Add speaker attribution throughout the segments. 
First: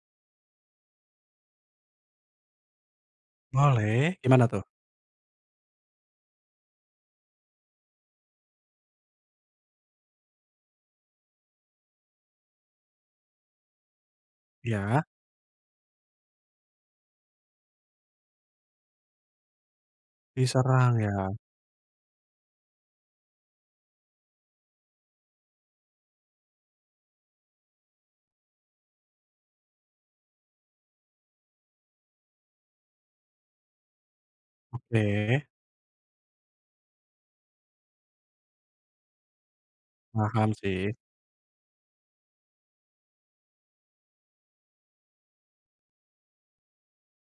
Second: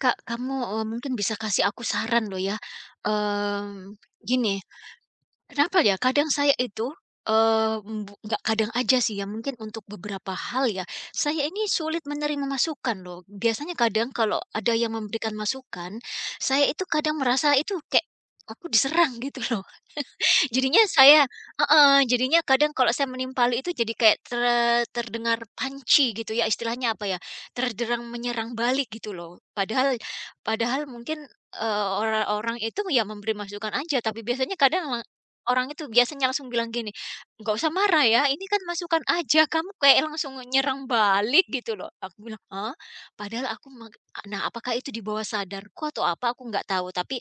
Speaker 1: Kak, kamu, mungkin bisa kasih aku saran loh ya, mmm,
Speaker 2: Boleh, gimana
Speaker 1: gini,
Speaker 2: tuh?
Speaker 1: kenapa ya kadang saya itu, eee, mbu nggak kadang aja sih ya, mungkin untuk beberapa hal ya, saya ini sulit menerima masukan loh. Biasanya kadang kalau ada yang
Speaker 2: Iya,
Speaker 1: memberikan masukan, saya itu kadang merasa itu kayak aku diserang gitu loh. Jadinya
Speaker 2: diserang ya?
Speaker 1: saya heeh, jadinya kadang kalau saya menimpali itu jadi kayak terdengar panci gitu ya, istilahnya apa ya, terderang menyerang balik gitu loh. Padahal padahal mungkin, eee, ora orang itu ya memberi masukan aja, tapi biasanya kadang
Speaker 2: Oke,
Speaker 1: orang itu biasanya langsung bilang gini, "Nggak usah marah ya, ini kan masukan aja, kamu kayak langsung
Speaker 2: paham
Speaker 1: nyerang
Speaker 2: sih.
Speaker 1: balik," gitu loh. Aku bilang, ah, Padahal aku mak nah apakah itu di bawah sadarku atau apa, aku nggak tahu, tapi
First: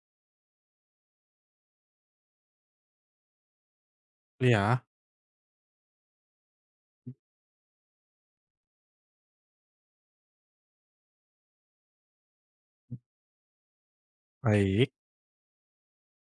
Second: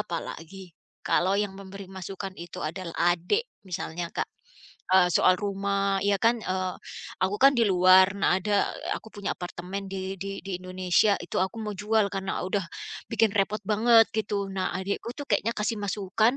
Speaker 1: apalagi kalau yang memberi masukan itu adalah adik misalnya, Kak,
Speaker 2: Iya,
Speaker 1: soal rumah ya kan, aku kan di luar, nah ada aku punya apartemen di Indonesia itu aku mau jual karena udah bikin repot banget gitu. Nah
Speaker 2: baik.
Speaker 1: adikku tuh kayaknya kasih masukan.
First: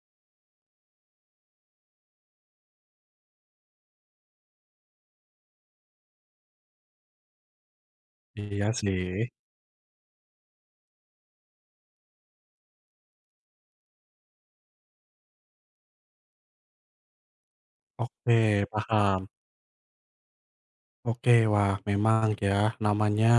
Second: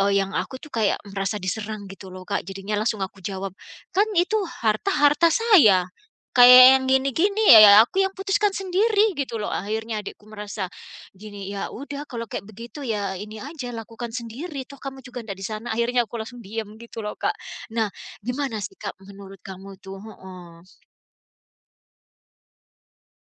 Speaker 1: Yang aku tuh kayak merasa diserang gitu loh, Kak, jadinya langsung aku jawab, "Kan itu harta harta saya, kayak yang gini-gini ya ya aku yang putuskan
Speaker 2: Iya sih.
Speaker 1: sendiri," gitu loh. Akhirnya adikku merasa gini, "Ya udah kalau kayak begitu ya ini aja lakukan sendiri, toh kamu juga ndak di sana." Akhirnya aku langsung diam gitu loh, Kak. Nah, gimana
Speaker 2: Oke,
Speaker 1: sih, Kak,
Speaker 2: paham.
Speaker 1: menurut kamu tuh? Heeh.
Speaker 2: Oke, wah memang ya namanya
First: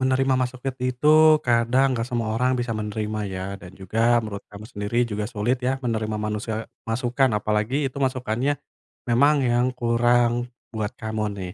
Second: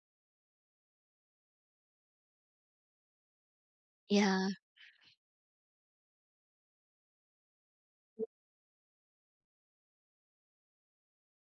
Speaker 2: menerima masukan itu kadang nggak semua orang bisa menerima ya dan juga menurut
Speaker 1: Ya,
Speaker 2: kamu sendiri juga sulit ya menerima manusia masukan apalagi itu masukannya. Memang yang kurang buat kamu nih,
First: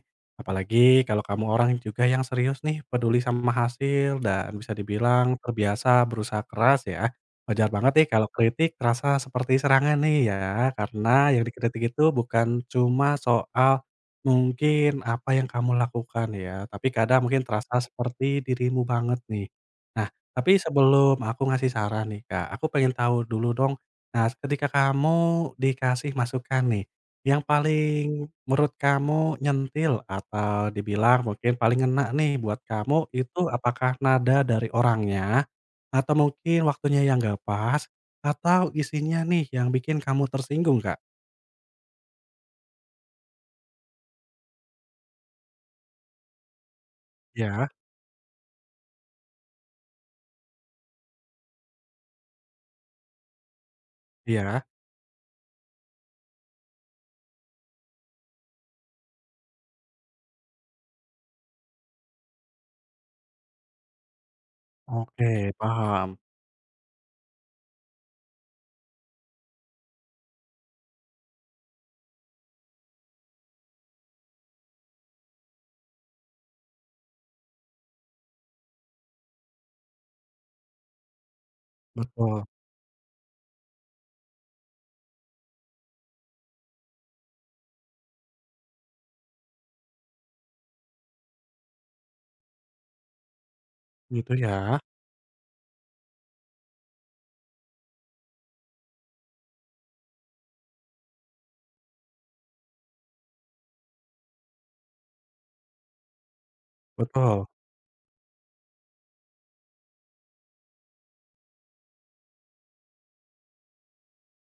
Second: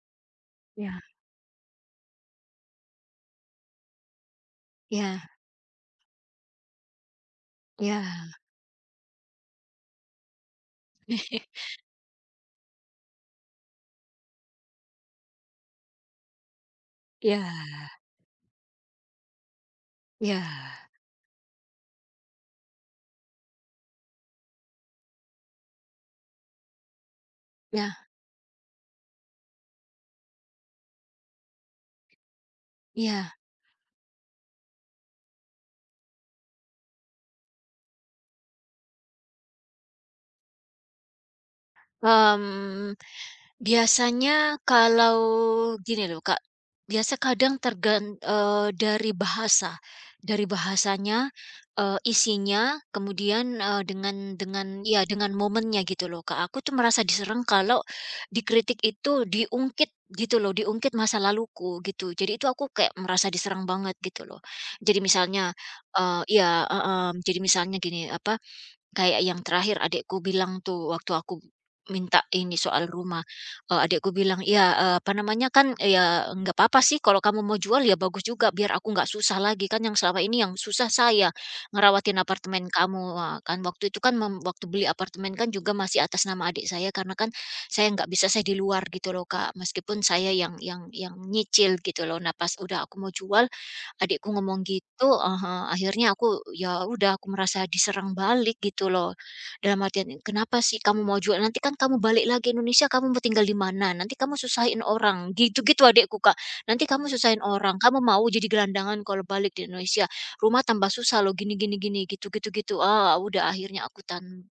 Speaker 1: ya,
Speaker 2: apalagi kalau kamu orang juga yang serius nih, peduli sama hasil dan bisa
Speaker 1: ya,
Speaker 2: dibilang terbiasa berusaha keras ya. Wajar banget nih kalau
Speaker 1: ya.
Speaker 2: kritik terasa seperti serangan nih ya, karena yang dikritik itu bukan cuma soal mungkin apa yang kamu lakukan ya, tapi kadang
Speaker 1: Ya,
Speaker 2: mungkin terasa seperti dirimu banget nih. Nah,
Speaker 1: ya,
Speaker 2: tapi sebelum aku ngasih saran nih Kak, aku pengen tahu dulu dong, nah ketika kamu dikasih masukan nih, yang
Speaker 1: ya.
Speaker 2: paling menurut kamu nyentil atau dibilang mungkin paling ngena nih buat kamu
Speaker 1: Iya.
Speaker 2: itu apakah nada dari orangnya, atau mungkin waktunya yang nggak pas, atau isinya nih yang bikin kamu tersinggung, Kak?
Speaker 1: Mmm. Biasanya kalau gini loh Kak, biasa kadang
Speaker 2: Iya
Speaker 1: dari bahasanya, isinya, kemudian,
Speaker 2: iya.
Speaker 1: dengan momennya gitu loh Kak. Aku tuh merasa diserang kalau dikritik itu diungkit gitu loh, diungkit masa laluku gitu. Jadi itu aku kayak merasa diserang banget gitu loh. Jadi misalnya,
Speaker 2: Oke, paham.
Speaker 1: eee iya, heeh, Jadi misalnya gini, kayak yang terakhir adikku bilang tuh, waktu aku minta ini soal rumah, adikku bilang, "Ya, apa namanya, kan eh, ya nggak apa-apa sih kalau kamu mau jual ya bagus juga, biar aku nggak susah lagi, kan yang selama ini yang susah saya ngerawatin
Speaker 2: Betul,
Speaker 1: apartemen kamu." Wah, kan waktu itu kan waktu beli apartemen kan juga masih atas nama adik saya karena kan saya nggak bisa, saya di luar gitu loh, Kak, meskipun saya yang nyicil gitu loh. Nah, pas udah aku mau jual, adikku
Speaker 2: gitu
Speaker 1: ngomong
Speaker 2: ya?
Speaker 1: gitu heeh, akhirnya aku ya udah aku merasa diserang balik gitu loh. Dalam artian, "Kenapa sih kamu mau jual? Nanti kan kamu balik lagi Indonesia kamu mau tinggal di mana? Nanti kamu susahin orang." Gitu-gitu adikku, Kak. "Nanti kamu susahin
Speaker 2: Betul,
Speaker 1: orang, kamu mau jadi gelandangan kalau balik di Indonesia. Rumah tambah susah loh gini gini gini," gitu-gitu gitu. Ah, udah akhirnya aku tan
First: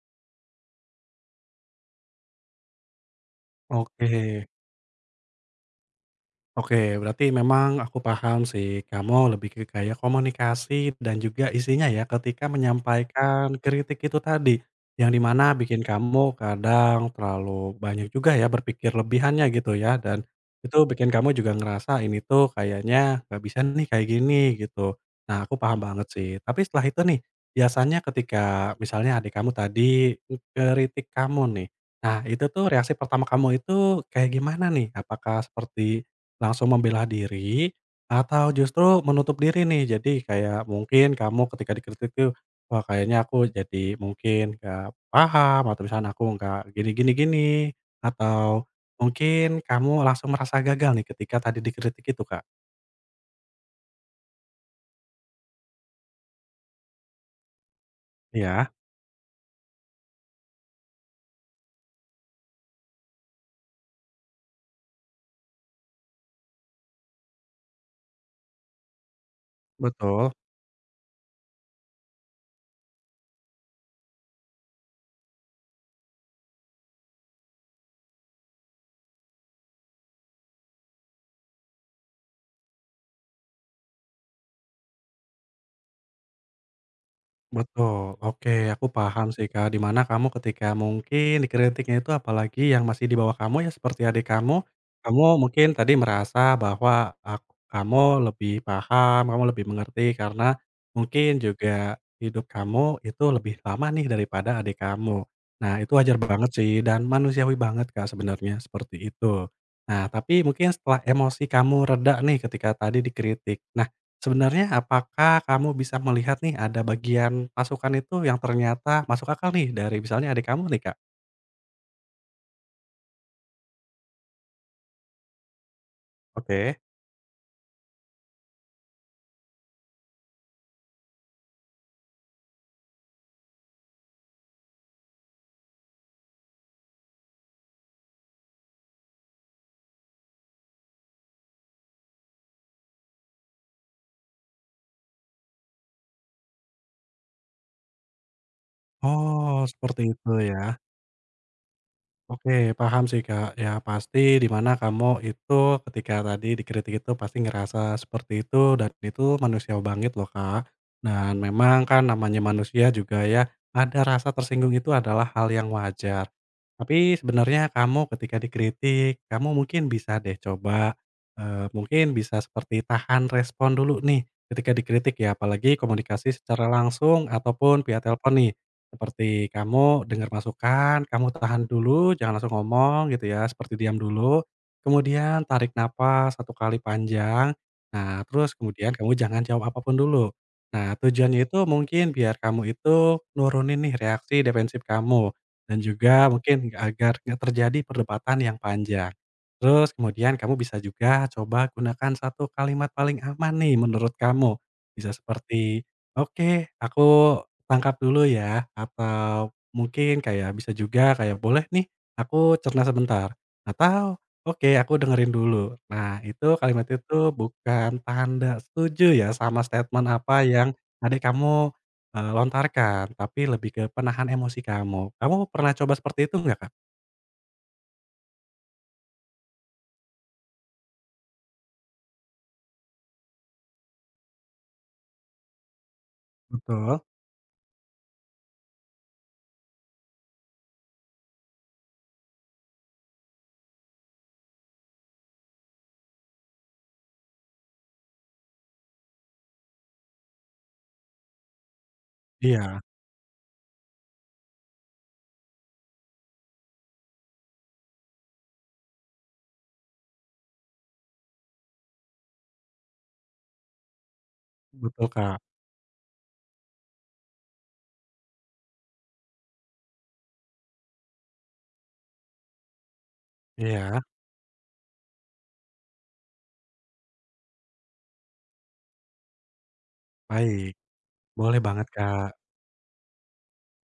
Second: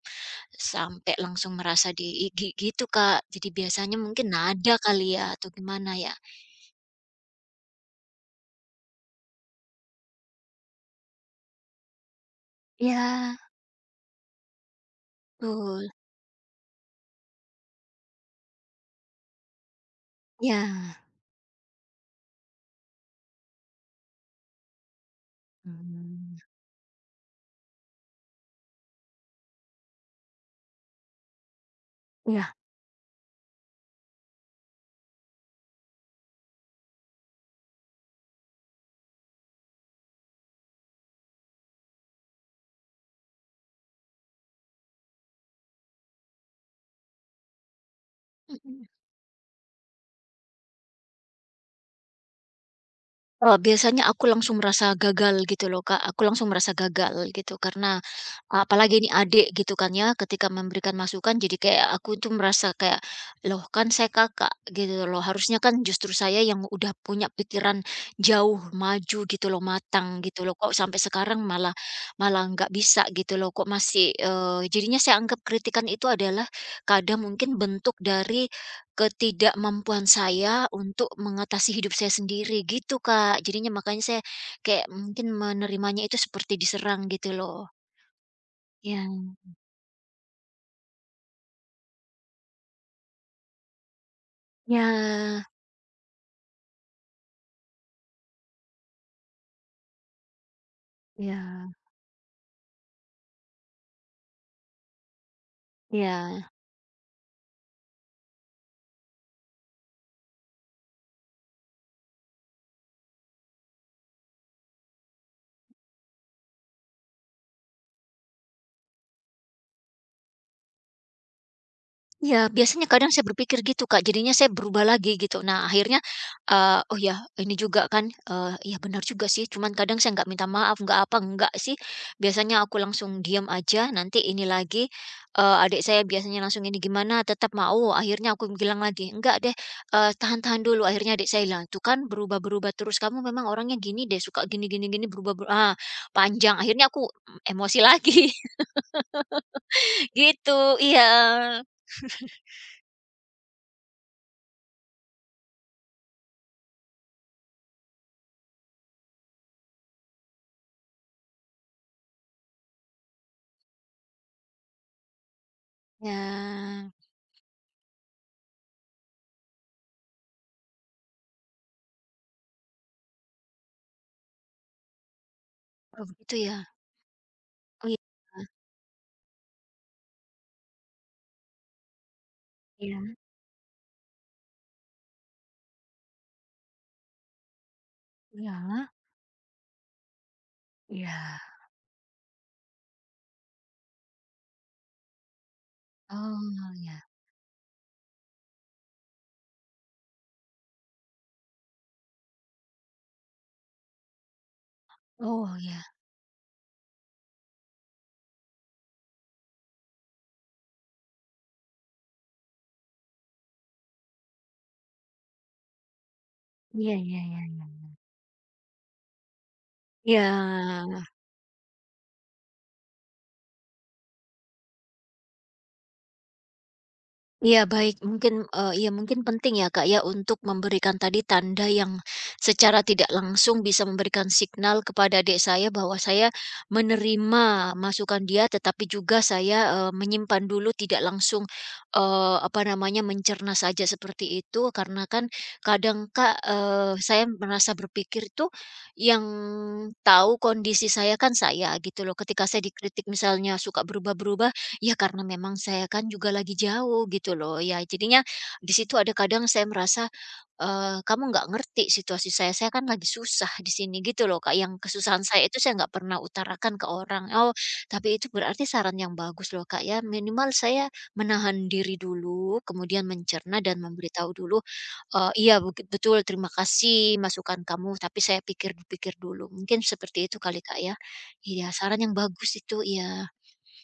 Speaker 1: sampai langsung merasa di gi gitu, Kak. Jadi biasanya
Speaker 2: oke.
Speaker 1: mungkin nada kali ya atau gimana ya?
Speaker 2: Oke, berarti memang aku paham sih, kamu lebih ke kayak komunikasi dan juga isinya ya ketika
Speaker 1: Ya,
Speaker 2: menyampaikan kritik itu tadi, yang di mana bikin
Speaker 1: betul.
Speaker 2: kamu kadang terlalu banyak juga ya berpikir lebihannya gitu ya, dan itu
Speaker 1: Ya.
Speaker 2: bikin kamu juga ngerasa ini tuh kayaknya nggak bisa nih kayak gini gitu. Nah, aku paham banget sih.
Speaker 1: Mmm.
Speaker 2: Tapi setelah itu nih, biasanya ketika misalnya adik kamu tadi kritik kamu nih, nah itu
Speaker 1: Iya.
Speaker 2: tuh reaksi pertama kamu itu kayak gimana nih? Apakah seperti langsung membela diri, atau justru menutup diri nih? Jadi kayak mungkin kamu ketika dikritik tuh, wah kayaknya aku jadi mungkin nggak paham atau misalnya aku nggak gini gini gini, atau
Speaker 1: Mhm.
Speaker 2: mungkin kamu langsung merasa gagal nih ketika tadi dikritik itu, Kak?
Speaker 1: Biasanya aku langsung merasa gagal gitu loh, Kak. Aku langsung merasa gagal gitu karena,
Speaker 2: Iya,
Speaker 1: apalagi ini adik gitu kan ya, ketika memberikan masukan jadi kayak aku tuh merasa kayak, "Loh kan saya kakak," gitu loh. Harusnya kan justru saya yang udah punya pikiran jauh maju gitu loh, matang
Speaker 2: betul.
Speaker 1: gitu loh. Kok sampai sekarang malah malah nggak bisa gitu loh, kok masih jadinya saya anggap kritikan itu adalah kadang mungkin bentuk dari ketidakmampuan saya untuk mengatasi hidup saya sendiri gitu, Kak. Jadinya makanya saya kayak mungkin menerimanya itu seperti diserang gitu loh.
Speaker 2: Betul, oke, aku
Speaker 1: Ya,
Speaker 2: paham sih Kak, di mana kamu ketika mungkin dikritiknya itu apalagi yang masih di bawah kamu ya seperti adik kamu, kamu
Speaker 1: ya,
Speaker 2: mungkin tadi merasa bahwa kamu lebih paham, kamu lebih mengerti karena mungkin
Speaker 1: ya.
Speaker 2: juga hidup kamu itu lebih lama nih daripada adik kamu. Nah, itu wajar
Speaker 1: Iya.
Speaker 2: banget sih dan manusiawi banget Kak, sebenarnya seperti itu. Nah tapi mungkin setelah emosi kamu reda nih ketika tadi dikritik. Nah, sebenarnya apakah kamu bisa melihat nih ada bagian masukan itu yang ternyata masuk akal nih dari misalnya adik kamu nih, Kak?
Speaker 1: Ya biasanya kadang saya berpikir gitu, Kak, jadinya saya berubah lagi gitu. Nah, akhirnya,
Speaker 2: Oke.
Speaker 1: oh ya ini juga kan, iya benar juga sih, cuman kadang saya nggak minta maaf, nggak apa, nggak sih. Biasanya aku langsung diem aja, nanti ini lagi, adik saya biasanya langsung ini gimana, tetap mau, akhirnya aku bilang lagi, "Enggak deh, tahan-tahan dulu." Akhirnya adik saya bilang, "Tuh kan berubah-berubah terus, kamu memang orangnya gini deh, suka gini gini gini, berubah berubah ah, panjang, akhirnya aku emosi lagi
Speaker 2: Oh, seperti itu ya.
Speaker 1: gitu, iya."
Speaker 2: Oke, paham sih Kak. Ya pasti di mana kamu itu ketika tadi dikritik itu pasti ngerasa seperti itu dan itu manusia banget loh Kak. Dan memang kan namanya manusia juga ya ada rasa tersinggung itu adalah hal yang wajar.
Speaker 1: Ya,
Speaker 2: Tapi sebenarnya kamu ketika dikritik, kamu mungkin bisa deh coba eh, mungkin bisa seperti tahan respon dulu nih ketika dikritik ya apalagi
Speaker 1: oh
Speaker 2: komunikasi
Speaker 1: begitu ya.
Speaker 2: secara langsung ataupun
Speaker 1: Oh, iya,
Speaker 2: via telepon nih. Seperti kamu dengar masukan, kamu tahan dulu, jangan langsung
Speaker 1: iya,
Speaker 2: ngomong gitu ya, seperti diam dulu, kemudian tarik napas satu kali panjang, nah terus
Speaker 1: iya,
Speaker 2: kemudian kamu jangan jawab apapun dulu. Nah tujuannya
Speaker 1: iya.
Speaker 2: itu mungkin biar kamu itu nurunin nih reaksi defensif kamu, dan juga mungkin
Speaker 1: Oh, iya.
Speaker 2: agar nggak terjadi perdebatan yang panjang. Terus kemudian kamu bisa juga coba gunakan satu kalimat paling aman nih menurut kamu, bisa
Speaker 1: Oh, iya.
Speaker 2: seperti, "Oke, aku tangkap dulu ya," atau mungkin kayak bisa juga kayak, "Boleh nih, aku cerna sebentar," atau, "Oke, aku dengerin dulu." Nah, itu kalimat
Speaker 1: Iya, iya,
Speaker 2: itu
Speaker 1: iya, iya.
Speaker 2: bukan tanda setuju ya sama statement apa yang
Speaker 1: Iya.
Speaker 2: tadi kamu, lontarkan, tapi lebih ke penahan emosi kamu. Kamu pernah coba seperti itu nggak, Kak?
Speaker 1: Iya baik, mungkin, iya mungkin penting ya Kak ya untuk memberikan tadi tanda yang secara tidak langsung bisa memberikan signal kepada adik saya bahwa saya
Speaker 2: Betul.
Speaker 1: menerima masukan dia, tetapi juga saya, menyimpan dulu tidak langsung, apa namanya, mencerna saja seperti itu. Karena kan kadang Kak, saya merasa berpikir tuh yang tahu kondisi saya kan saya gitu loh. Ketika saya
Speaker 2: Iya,
Speaker 1: dikritik misalnya suka berubah-berubah, ya karena memang saya kan juga lagi jauh gitu loh ya, jadinya di situ ada kadang saya merasa, kamu nggak ngerti situasi saya kan lagi susah di sini gitu loh Kak, yang
Speaker 2: betul,
Speaker 1: kesusahan
Speaker 2: Kak.
Speaker 1: saya itu saya nggak pernah utarakan ke orang. Oh, tapi itu berarti saran yang bagus loh Kak ya, minimal saya menahan diri dulu, kemudian mencerna dan
Speaker 2: Iya,
Speaker 1: memberitahu dulu, "Iya betul, terima kasih masukan kamu, tapi saya pikir-pikir dulu." Mungkin seperti itu kali
Speaker 2: baik.
Speaker 1: Kak ya?
Speaker 2: Boleh
Speaker 1: Iya,
Speaker 2: banget,
Speaker 1: saran yang
Speaker 2: Kak.
Speaker 1: bagus itu, iya.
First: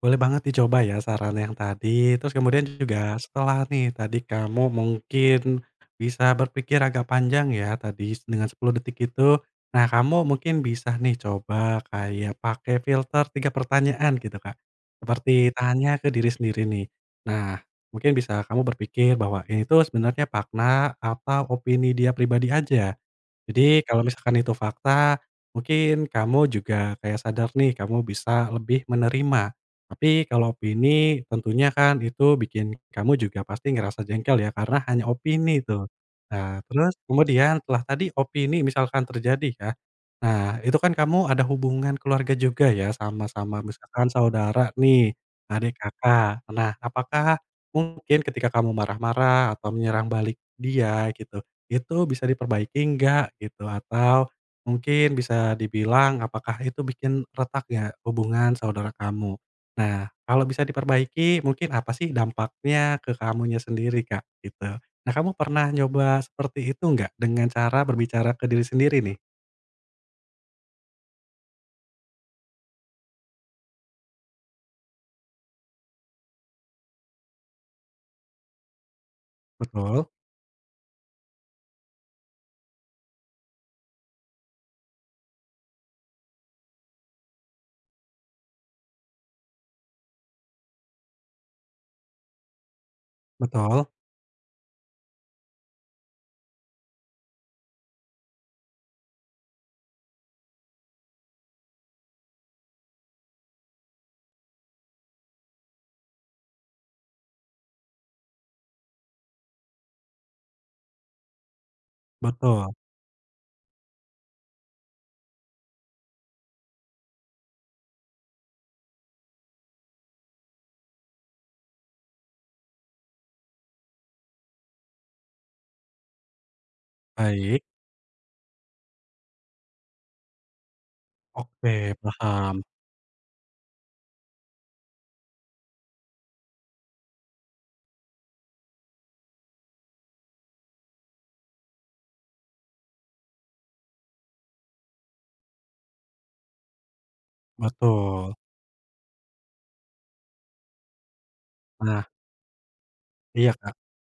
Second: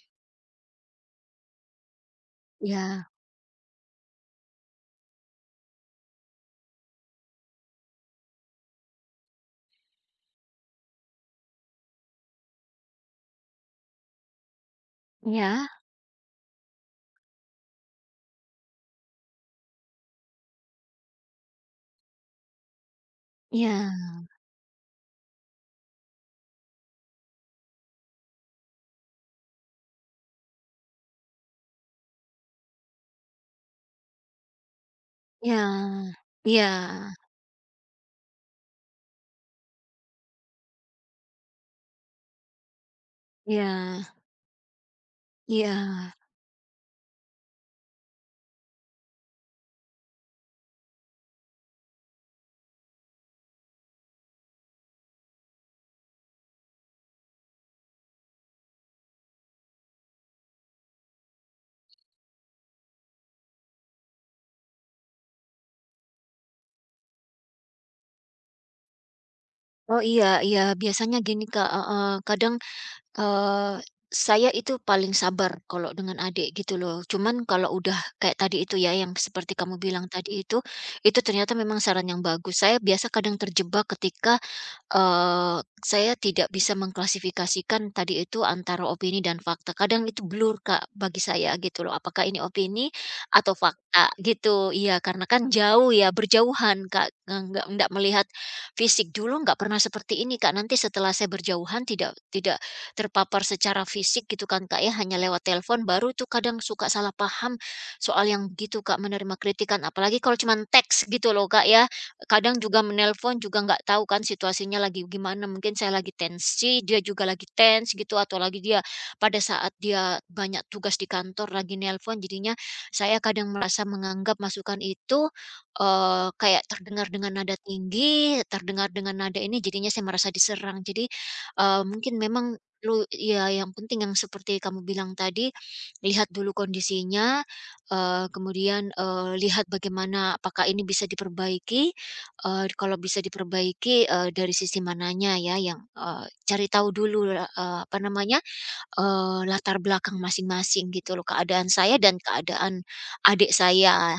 Speaker 2: Boleh banget dicoba ya saran yang tadi, terus kemudian
Speaker 1: Iya,
Speaker 2: juga setelah nih tadi kamu mungkin bisa berpikir agak panjang ya tadi dengan 10 detik itu. Nah, kamu mungkin bisa nih coba kayak pakai filter 3 pertanyaan gitu, Kak. Seperti
Speaker 1: iya.
Speaker 2: tanya ke diri sendiri nih. Nah, mungkin bisa kamu berpikir bahwa ini tuh sebenarnya makna atau opini dia pribadi aja. Jadi
Speaker 1: Iya,
Speaker 2: kalau misalkan itu fakta, mungkin kamu juga kayak sadar nih, kamu bisa lebih menerima. Tapi kalau opini tentunya kan itu bikin kamu juga pasti ngerasa jengkel ya, karena hanya
Speaker 1: iya,
Speaker 2: opini tuh. Nah,
Speaker 1: iya,
Speaker 2: terus kemudian setelah tadi opini misalkan terjadi ya, nah itu kan kamu ada hubungan keluarga juga ya sama-sama
Speaker 1: iya,
Speaker 2: misalkan saudara nih,
Speaker 1: iya.
Speaker 2: adik Kakak. Nah, apakah mungkin ketika kamu marah-marah atau menyerang balik dia gitu itu bisa diperbaiki nggak gitu, atau mungkin bisa dibilang apakah itu bikin retak ya hubungan saudara kamu. Nah, kalau bisa diperbaiki mungkin apa sih dampaknya ke kamunya sendiri, Kak, gitu. Nah, kamu pernah nyoba seperti itu nggak? Dengan cara berbicara ke diri sendiri nih.
Speaker 1: Oh, iya, iya, biasanya gini Kak, heeh, kadang eh saya itu paling sabar kalau dengan adik gitu loh. Cuman kalau udah kayak tadi itu ya, yang seperti kamu bilang
Speaker 2: Betul
Speaker 1: tadi itu ternyata memang saran yang bagus. Saya biasa kadang terjebak ketika, saya tidak bisa mengklasifikasikan tadi itu antara opini dan fakta. Kadang itu blur, Kak, bagi saya gitu loh. Apakah ini opini atau
Speaker 2: betul
Speaker 1: fakta gitu. Iya, karena kan jauh ya, berjauhan, Kak, nggak melihat fisik. Dulu nggak pernah seperti ini, Kak. Nanti setelah saya berjauhan tidak tidak terpapar secara fisik gitu kan, Kak, ya, hanya lewat telepon, baru tuh kadang suka salah paham soal yang gitu, Kak, menerima kritikan. Apalagi kalau cuman teks gitu loh, Kak, ya. Kadang
Speaker 2: betul.
Speaker 1: juga menelpon juga nggak tahu kan situasinya lagi gimana, mungkin saya lagi tensi, dia juga lagi tense gitu, atau lagi dia pada saat dia banyak tugas di kantor lagi nelpon, jadinya saya kadang merasa menganggap masukan itu, kayak terdengar dengan nada
Speaker 2: Baik,
Speaker 1: tinggi, terdengar dengan nada ini, jadinya saya merasa diserang. Jadi,
Speaker 2: oke,
Speaker 1: mungkin memang
Speaker 2: paham.
Speaker 1: Lu ya yang penting yang seperti kamu bilang tadi, lihat dulu kondisinya, kemudian, lihat bagaimana apakah ini bisa diperbaiki, kalau bisa diperbaiki, dari sisi mananya ya yang, cari tahu dulu, apa
Speaker 2: Betul.
Speaker 1: namanya, latar belakang masing-masing gitu loh, keadaan saya
Speaker 2: Nah
Speaker 1: dan keadaan adik
Speaker 2: iya, Kak.
Speaker 1: saya.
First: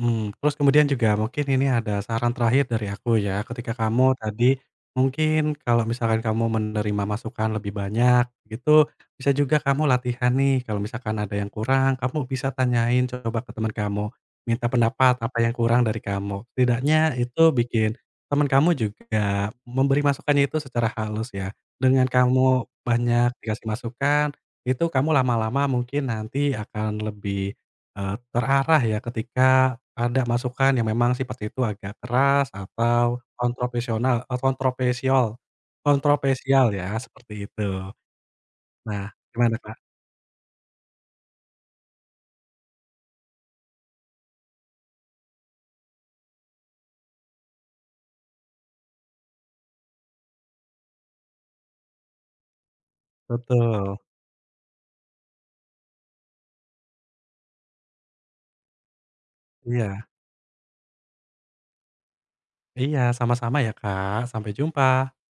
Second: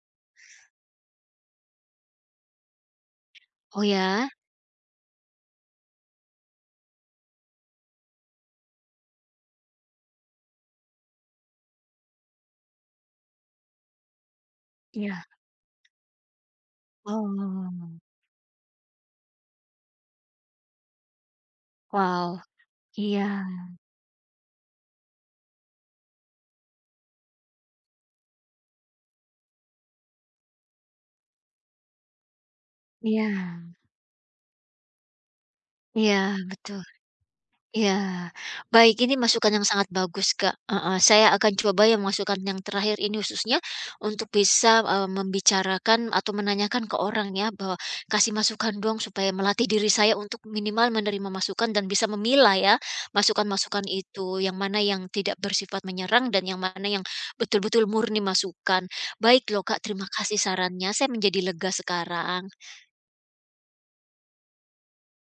Speaker 2: Mmm, terus kemudian juga mungkin ini ada saran terakhir dari aku ya, ketika
Speaker 1: Oh
Speaker 2: kamu
Speaker 1: ya?
Speaker 2: tadi mungkin kalau misalkan kamu menerima masukan lebih banyak gitu, bisa juga kamu latihan nih kalau misalkan ada yang kurang, kamu bisa tanyain coba ke teman kamu, minta pendapat
Speaker 1: Ya.
Speaker 2: apa yang kurang dari kamu. Setidaknya itu
Speaker 1: Oh,
Speaker 2: bikin teman kamu juga memberi masukannya itu secara halus ya. Dengan
Speaker 1: wow,
Speaker 2: kamu
Speaker 1: iya,
Speaker 2: banyak dikasih masukan, itu kamu lama-lama mungkin nanti akan lebih terarah ya ketika ada masukan yang memang seperti itu agak keras
Speaker 1: iya,
Speaker 2: atau kontroversial
Speaker 1: iya,
Speaker 2: kontroversial
Speaker 1: betul.
Speaker 2: ya, seperti itu.
Speaker 1: Iya, baik
Speaker 2: Nah,
Speaker 1: ini masukan
Speaker 2: gimana
Speaker 1: yang
Speaker 2: Kak?
Speaker 1: sangat bagus, Kak, heeh, saya akan coba yang masukan yang terakhir ini khususnya untuk bisa, membicarakan atau menanyakan ke orang ya bahwa, "Kasih masukan dong," supaya melatih diri saya untuk minimal menerima masukan dan bisa memilah ya masukan-masukan
Speaker 2: Betul.
Speaker 1: itu, yang mana yang tidak bersifat menyerang dan yang mana yang betul-betul murni masukan. Baik loh, Kak,
Speaker 2: Iya
Speaker 1: terima kasih sarannya, saya menjadi lega sekarang.
Speaker 2: iya, sama-sama ya Kak, sampai jumpa.